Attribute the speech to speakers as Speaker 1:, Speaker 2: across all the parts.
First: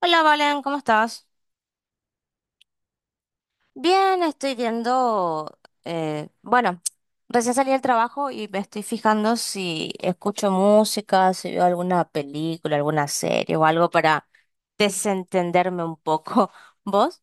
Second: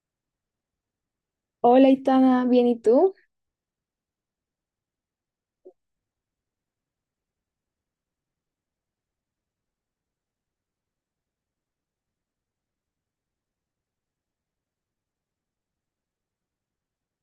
Speaker 1: Hola Valen, ¿cómo estás?
Speaker 2: Hola, Itana, ¿bien y tú?
Speaker 1: Bien, estoy viendo, bueno, recién salí del trabajo y me estoy fijando si escucho música, si veo alguna película, alguna serie o algo para desentenderme un poco. ¿Vos?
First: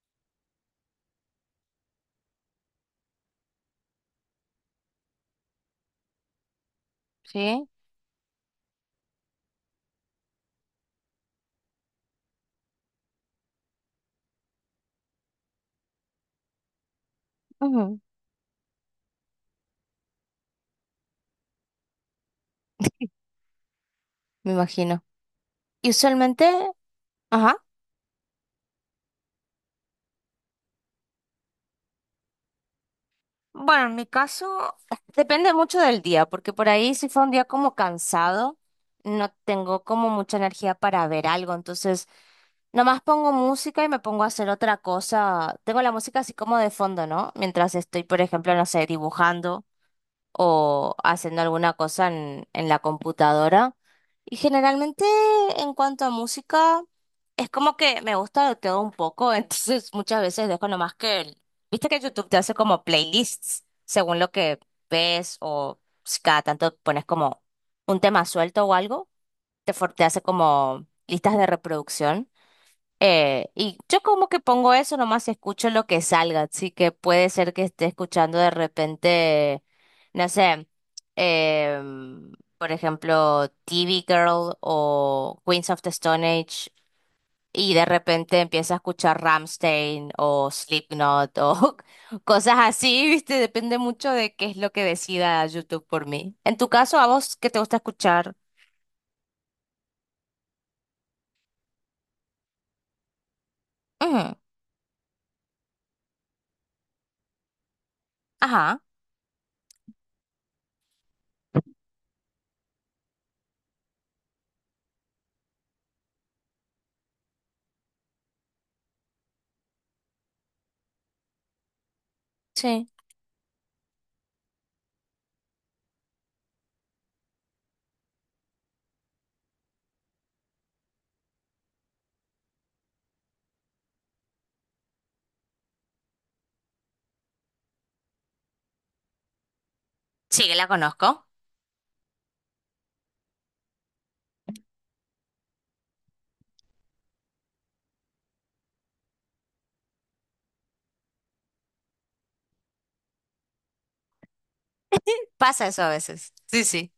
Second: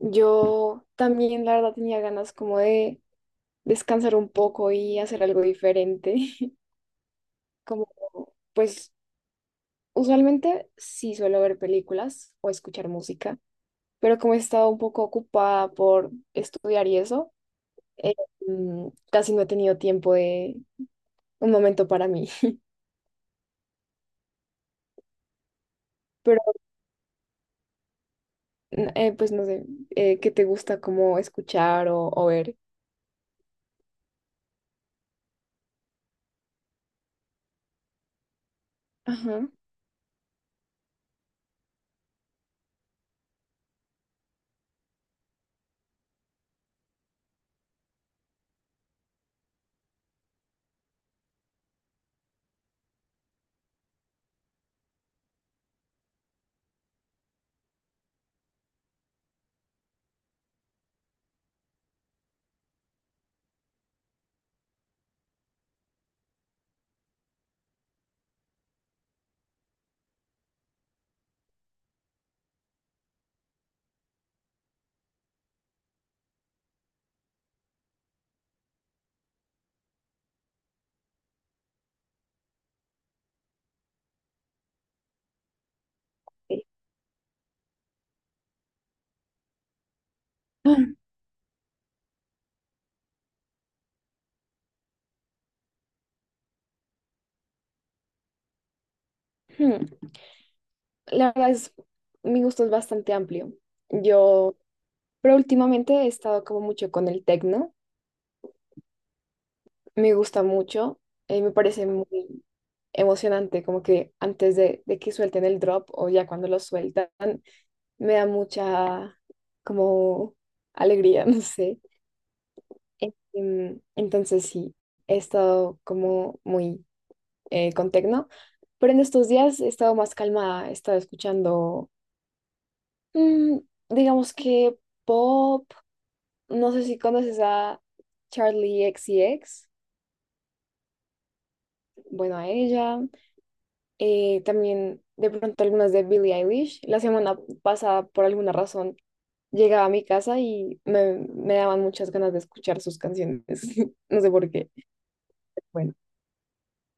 Speaker 2: Yo también, la verdad, tenía ganas como de descansar un poco y hacer algo diferente.
Speaker 1: Sí,
Speaker 2: Como, pues, usualmente sí suelo ver películas o escuchar música, pero como he estado un poco ocupada por estudiar y eso,
Speaker 1: ujú,
Speaker 2: eh, casi no he tenido tiempo de un momento para mí.
Speaker 1: me imagino. Y
Speaker 2: Pero,
Speaker 1: usualmente, ajá.
Speaker 2: no sé, ¿qué te gusta como escuchar o ver?
Speaker 1: Bueno, en mi caso depende mucho del día, porque por ahí si fue un día como cansado, no
Speaker 2: Ajá.
Speaker 1: tengo como mucha energía para ver algo, entonces nomás pongo música y me pongo a hacer otra cosa. Tengo la música así como de fondo, ¿no? Mientras estoy, por ejemplo, no sé, dibujando o haciendo alguna cosa en la computadora. Y generalmente en cuanto a música, es como que me gusta de todo un poco, entonces muchas veces dejo nomás que, viste que YouTube te hace como playlists según lo que ves o si cada tanto pones como un tema suelto o algo, te hace como listas de reproducción. Y yo como que pongo eso, nomás escucho lo que salga, así que puede ser que esté escuchando de repente, no sé, em, por ejemplo, TV Girl o Queens of the Stone
Speaker 2: Sí.
Speaker 1: Age, y de repente empieza a escuchar Rammstein o Slipknot o cosas así, ¿viste? Depende mucho de qué es lo que decida YouTube por mí. En tu caso, ¿a vos qué te gusta escuchar?
Speaker 2: La verdad es, mi gusto es bastante amplio.
Speaker 1: Ujú,
Speaker 2: Yo, pero últimamente he estado como mucho con el tecno.
Speaker 1: ajá,
Speaker 2: Me gusta mucho. Me parece muy emocionante, como que antes de que suelten el drop o ya cuando lo sueltan, me da mucha como alegría, no sé.
Speaker 1: sí.
Speaker 2: Entonces sí, he estado como muy con tecno. Pero en estos días he estado más calmada, he estado escuchando, mm, digamos que pop. No sé si conoces a Charlie X C X.
Speaker 1: Sí, que la conozco.
Speaker 2: Bueno, a ella. También de pronto algunas de Billie Eilish. La semana pasada, por alguna razón, llegaba a mi casa y me daban muchas ganas de escuchar sus canciones. No sé por qué.
Speaker 1: Pasa eso a
Speaker 2: Bueno,
Speaker 1: veces. Sí, sí.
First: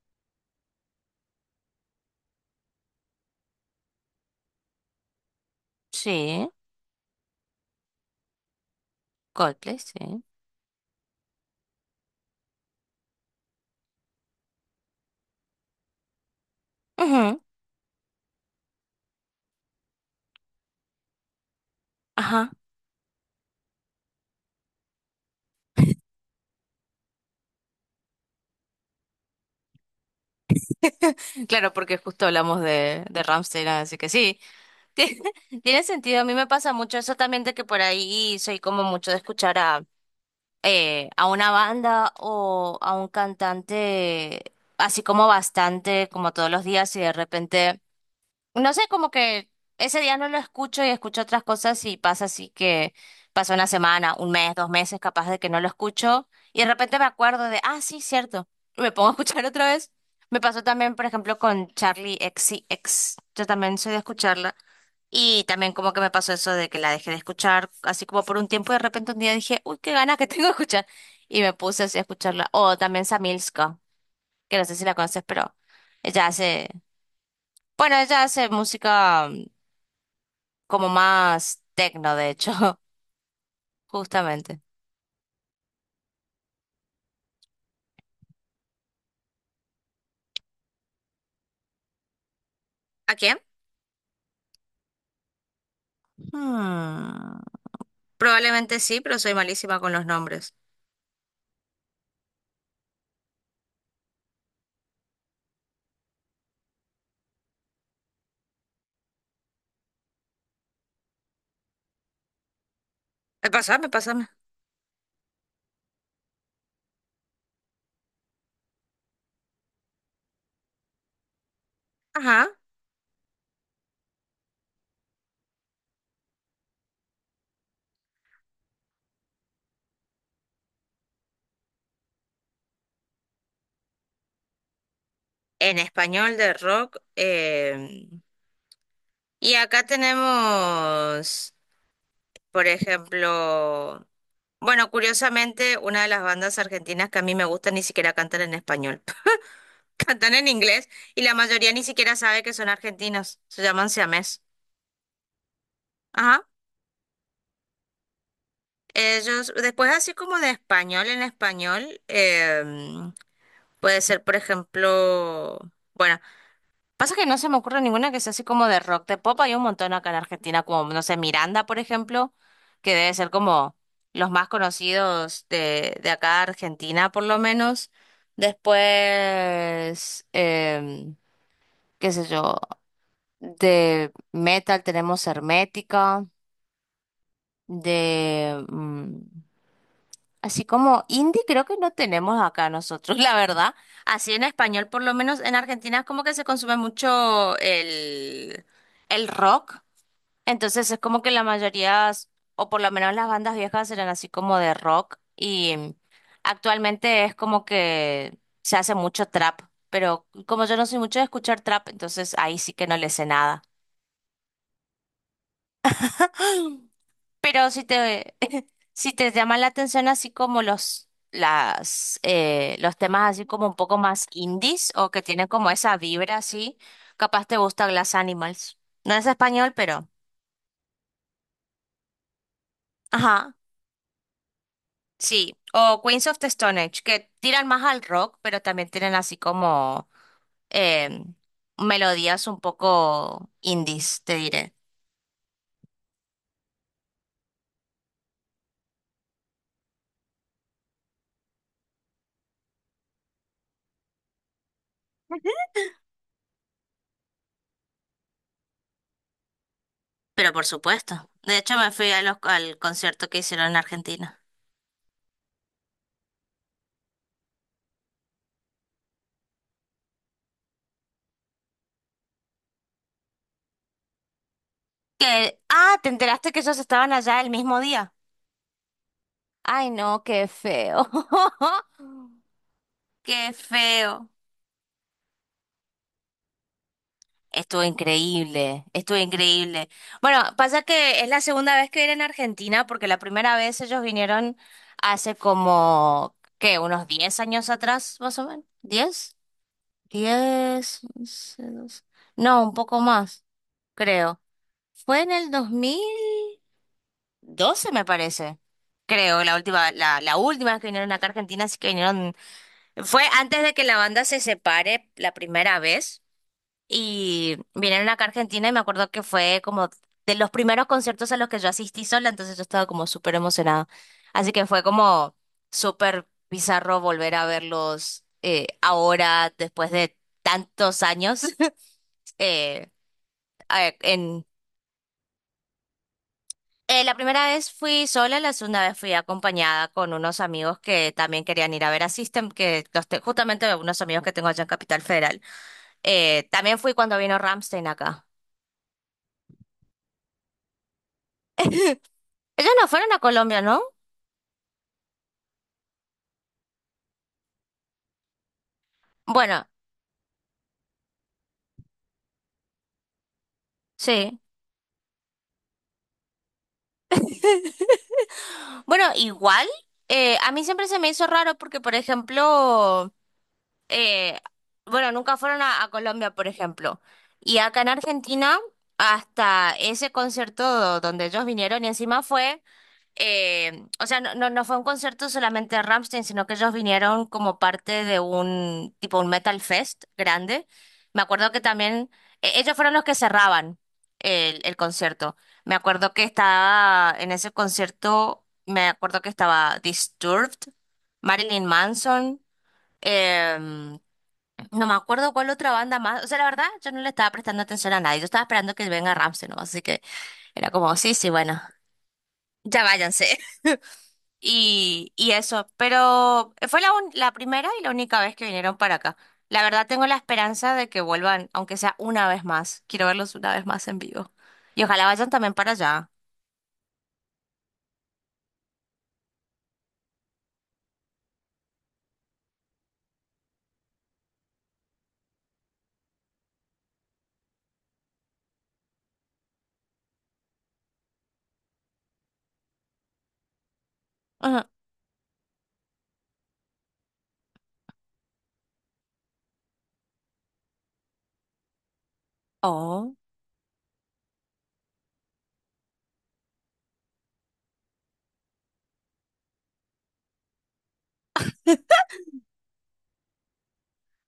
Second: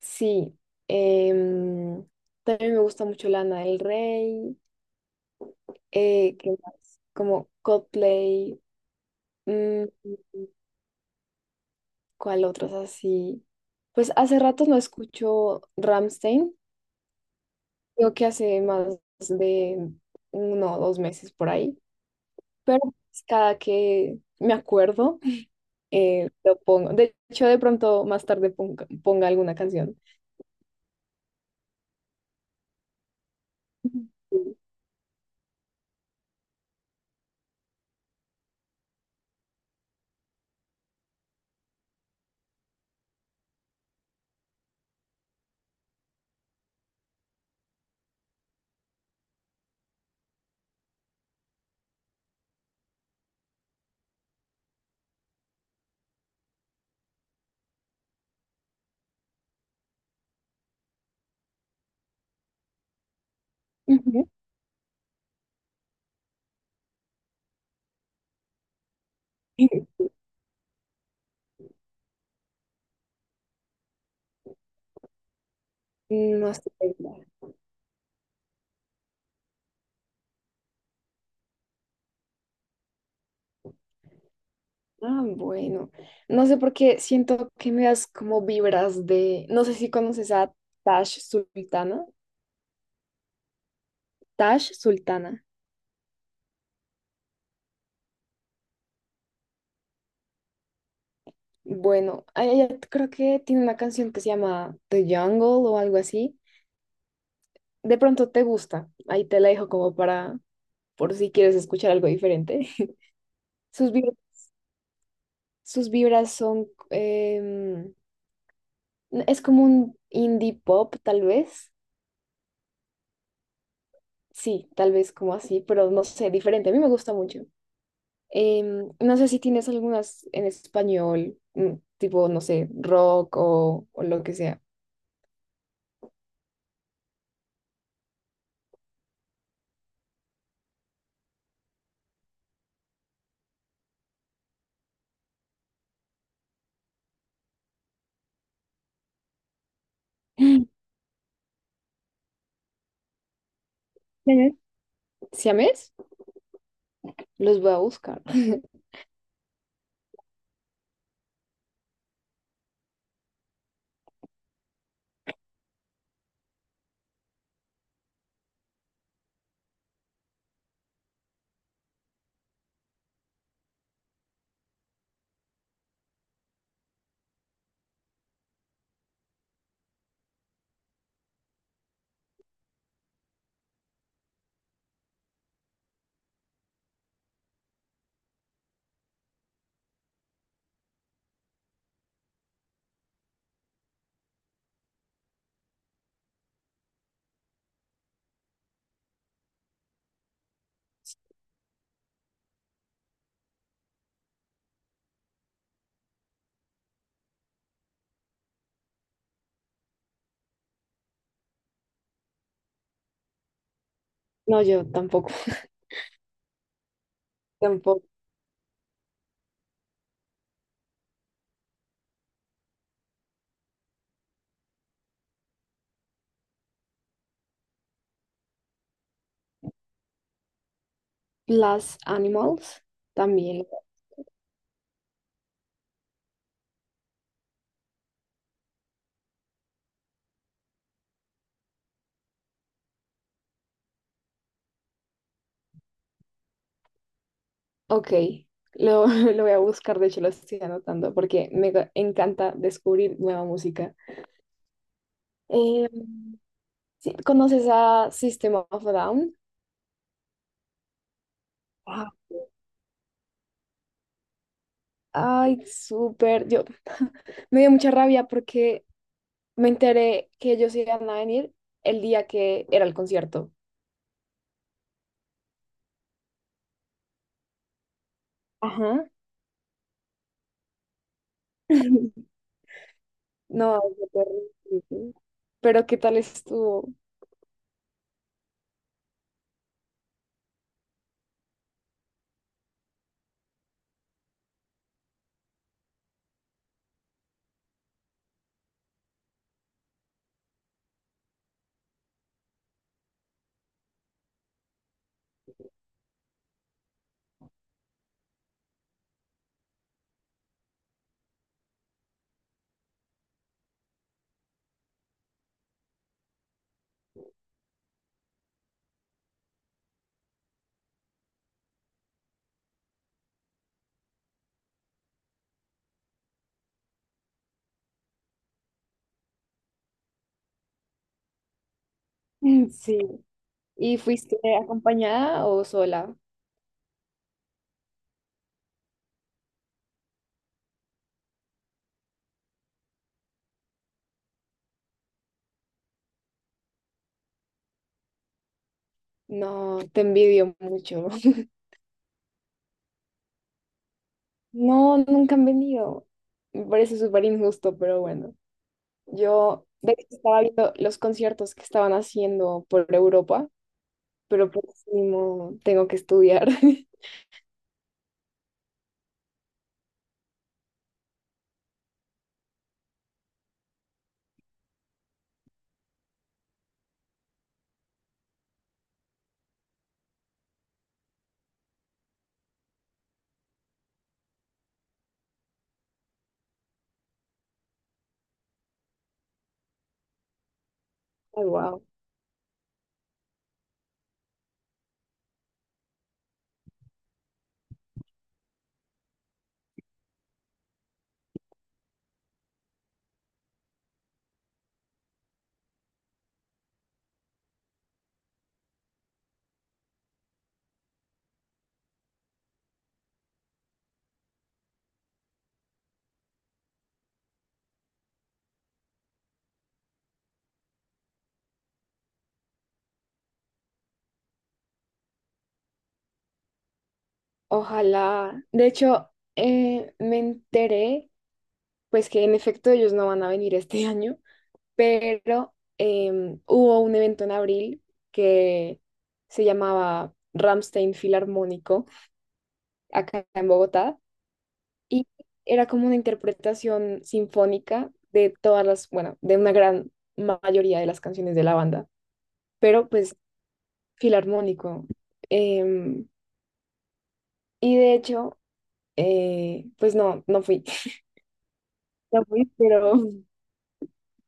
Speaker 2: sí. em, También me gusta mucho Lana del Rey.
Speaker 1: Sí,
Speaker 2: ¿Qué más? Como Coldplay.
Speaker 1: Coldplay,
Speaker 2: Mm,
Speaker 1: sí.
Speaker 2: ¿cuál otros así? Pues hace rato no escucho Ramstein.
Speaker 1: Ujú,
Speaker 2: Creo que hace más de uno o dos meses por ahí,
Speaker 1: ajá.
Speaker 2: pero pues cada que me acuerdo, lo pongo. De hecho, de pronto más tarde ponga alguna canción.
Speaker 1: Claro, porque justo hablamos de Rammstein, así que sí.
Speaker 2: Ujú.
Speaker 1: Tiene, tiene sentido. A mí me pasa mucho eso también de que por ahí soy como mucho de escuchar a una banda o a un cantante así como bastante, como todos los días, y de repente. No sé, como que ese día no lo escucho y escucho otras cosas y pasa así que pasa una semana, un mes, dos meses capaz de que no lo escucho y de repente me acuerdo de, ah, sí, cierto, y me pongo a escuchar otra vez. Me pasó también, por ejemplo, con Charlie XCX, yo también soy de
Speaker 2: Ujú.
Speaker 1: escucharla y también como que me pasó eso de que la dejé de escuchar así como por un tiempo y de repente un día dije, uy, qué ganas que tengo de escuchar y me puse así a escucharla. O también Samilska, que no sé si la conoces, pero ella
Speaker 2: No
Speaker 1: hace,
Speaker 2: sé.
Speaker 1: bueno, ella hace música como más tecno, de hecho, justamente.
Speaker 2: Ah, bueno. No sé por qué siento que me das como vibras de. No sé si conoces a Tash Sultana.
Speaker 1: ¿A quién?
Speaker 2: Tash Sultana.
Speaker 1: Hmm, Probablemente sí, pero soy malísima con los nombres.
Speaker 2: Bueno, a ella creo que tiene una canción que se llama The Jungle o algo así. De pronto te gusta. Ahí te la dejo como para, por si quieres escuchar algo diferente.
Speaker 1: Pásame,
Speaker 2: Sus vibras,
Speaker 1: pásame.
Speaker 2: sus vibras son, es como un indie pop, tal vez.
Speaker 1: Ajá.
Speaker 2: Sí, tal vez como así, pero no sé, diferente. A mí me gusta mucho. Em, no sé si tienes algunas en español, mm, tipo, no sé, rock o lo que sea.
Speaker 1: En español de rock. Y acá tenemos, por ejemplo, bueno, curiosamente, una de las bandas argentinas que a mí me gusta ni siquiera cantan en español. Cantan en inglés y la mayoría ni siquiera sabe que son argentinos. Se llaman siamés.
Speaker 2: ¿Siames?
Speaker 1: Ajá.
Speaker 2: Los voy a buscar.
Speaker 1: Ellos, después así como de español en español, puede ser, por ejemplo, bueno, pasa que no se me ocurre ninguna que sea así como de rock, de pop, hay un montón acá en Argentina, como, no sé, Miranda, por ejemplo, que debe ser como los más conocidos de acá Argentina, por lo menos. Después, qué sé yo, de metal tenemos Hermética, de así como indie creo que no tenemos acá nosotros, la verdad. Así en español, por lo menos en Argentina es como que se consume mucho el rock. Entonces es como que la mayoría, o por lo menos las bandas viejas eran así como de rock. Y actualmente es como que se hace mucho trap. Pero como yo no soy mucho de escuchar trap, entonces ahí sí que no le sé nada.
Speaker 2: No, yo tampoco,
Speaker 1: Pero si
Speaker 2: tampoco.
Speaker 1: te, si te llama la atención así como los, las, los temas así como un poco más indies o que tienen como esa vibra así, capaz te gusta Glass Animals. No es español, pero...
Speaker 2: Las Animals
Speaker 1: ajá,
Speaker 2: también.
Speaker 1: sí. O Queens of the Stone Age, que tiran más al rock, pero también tienen así como eh, melodías un poco indies, te diré.
Speaker 2: Ok, lo voy a buscar, de hecho lo estoy anotando porque encanta descubrir nueva música. Eh, ¿Conoces a System of a Down?
Speaker 1: Pero por supuesto. De hecho, me
Speaker 2: Ah,
Speaker 1: fui a al concierto que hicieron en Argentina.
Speaker 2: ay, súper. Yo me dio mucha rabia porque me enteré que ellos iban a venir el día que era el concierto.
Speaker 1: Que, ah, ¿te enteraste que ellos estaban allá el mismo día?
Speaker 2: Ajá.
Speaker 1: Ay, no, qué feo. Qué
Speaker 2: No, fue
Speaker 1: feo.
Speaker 2: terrible. Pero ¿qué tal estuvo?
Speaker 1: Estuvo increíble, estuvo increíble. Bueno, pasa que es la segunda vez que vienen a Argentina, porque la primera vez ellos vinieron hace como, ¿qué? Unos 10 años atrás, más o menos. 10, 10, 11, 12. No, un poco más, creo. Fue en el 2012 me parece. Creo, la última, la última vez que vinieron acá a Argentina, así que vinieron, fue antes de que la banda se separe la primera vez, y vinieron acá a Argentina y me acuerdo que fue como de los primeros conciertos a los que yo asistí sola, entonces yo estaba como súper emocionada. Así que fue como súper bizarro volver a verlos ahora, después de tantos años,
Speaker 2: Mm,
Speaker 1: eh,
Speaker 2: sí.
Speaker 1: a-
Speaker 2: ¿Y fuiste
Speaker 1: en
Speaker 2: acompañada o sola?
Speaker 1: La primera vez fui sola, la segunda vez fui acompañada con unos amigos que también querían ir a ver a System, que los justamente unos amigos que tengo allá en Capital Federal. También fui cuando vino Ramstein acá.
Speaker 2: No, te envidio mucho.
Speaker 1: Ellos no fueron a Colombia, ¿no?
Speaker 2: No, nunca han venido. Me parece súper injusto, pero bueno. Yo
Speaker 1: Bueno,
Speaker 2: de hecho, estaba viendo los conciertos que estaban haciendo por Europa,
Speaker 1: sí.
Speaker 2: pero por último tengo que estudiar.
Speaker 1: Bueno, igual, a mí siempre se me hizo raro porque, por ejemplo, eh, bueno, nunca fueron a Colombia, por ejemplo. Y acá en Argentina, hasta ese concierto donde ellos vinieron y encima fue o sea, no, no, no fue un concierto solamente de Rammstein, sino que ellos vinieron como parte de un tipo un Metal Fest grande. Me
Speaker 2: Ay,
Speaker 1: acuerdo que
Speaker 2: wow.
Speaker 1: también ellos fueron los que cerraban el concierto. Me acuerdo que estaba en ese concierto, me acuerdo que estaba Disturbed, Marilyn Manson, em, no me acuerdo cuál otra banda más. O sea, la verdad, yo no le estaba prestando atención a nadie. Yo estaba esperando que venga Rammstein, ¿no? Así que era como, sí, sí, bueno, ya váyanse. Y eso, pero fue la primera y la única vez que vinieron para acá. La verdad tengo la esperanza de que vuelvan, aunque sea una vez más. Quiero verlos una vez más en vivo. Y ojalá vayan también para allá.
Speaker 2: Ojalá. De hecho, me enteré, pues que en efecto ellos no van a venir este año, pero hubo un evento en abril que se llamaba Ramstein Filarmónico, acá en Bogotá,
Speaker 1: Ujú.
Speaker 2: y era como una interpretación sinfónica de todas las, bueno, de una gran mayoría de las canciones de la banda, pero
Speaker 1: Oh,
Speaker 2: pues filarmónico. Em, y de hecho, pues no, no fui. No fui, pero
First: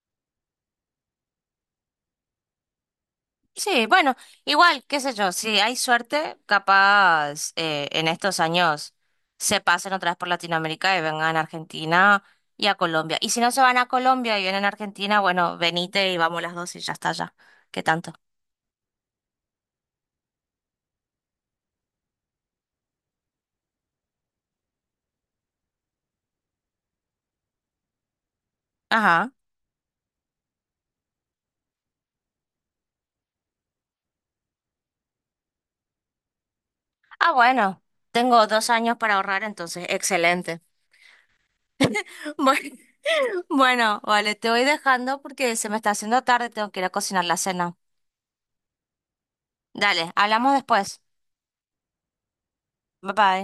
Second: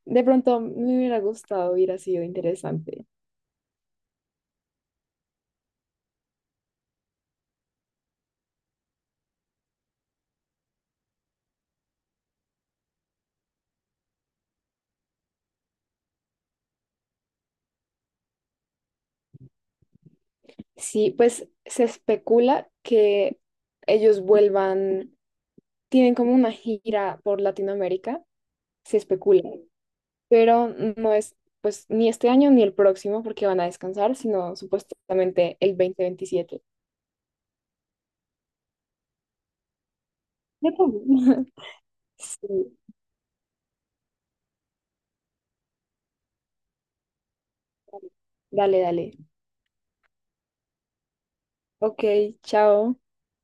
Speaker 2: de pronto me hubiera gustado, hubiera sido interesante.
Speaker 1: sí, bueno, igual, qué sé yo, si hay suerte, capaz en estos años se pasen otra vez por Latinoamérica y vengan a Argentina y a Colombia. Y si no se van a Colombia y vienen a Argentina, bueno, venite y vamos las dos y ya está ya. ¿Qué tanto?
Speaker 2: Sí, pues se especula que ellos vuelvan, tienen como una gira por Latinoamérica, se
Speaker 1: Ajá.
Speaker 2: especula, pero no es pues ni este año ni el próximo porque van a descansar, sino supuestamente el 2027.
Speaker 1: Ah, bueno, tengo 2 años para ahorrar, entonces, excelente.
Speaker 2: Ya tengo.
Speaker 1: Bueno,
Speaker 2: Sí,
Speaker 1: bueno, vale, te voy dejando porque se me está haciendo tarde, tengo que ir a cocinar la cena.
Speaker 2: dale, dale.
Speaker 1: Dale, hablamos después.
Speaker 2: Ok, chao.
Speaker 1: Bye bye.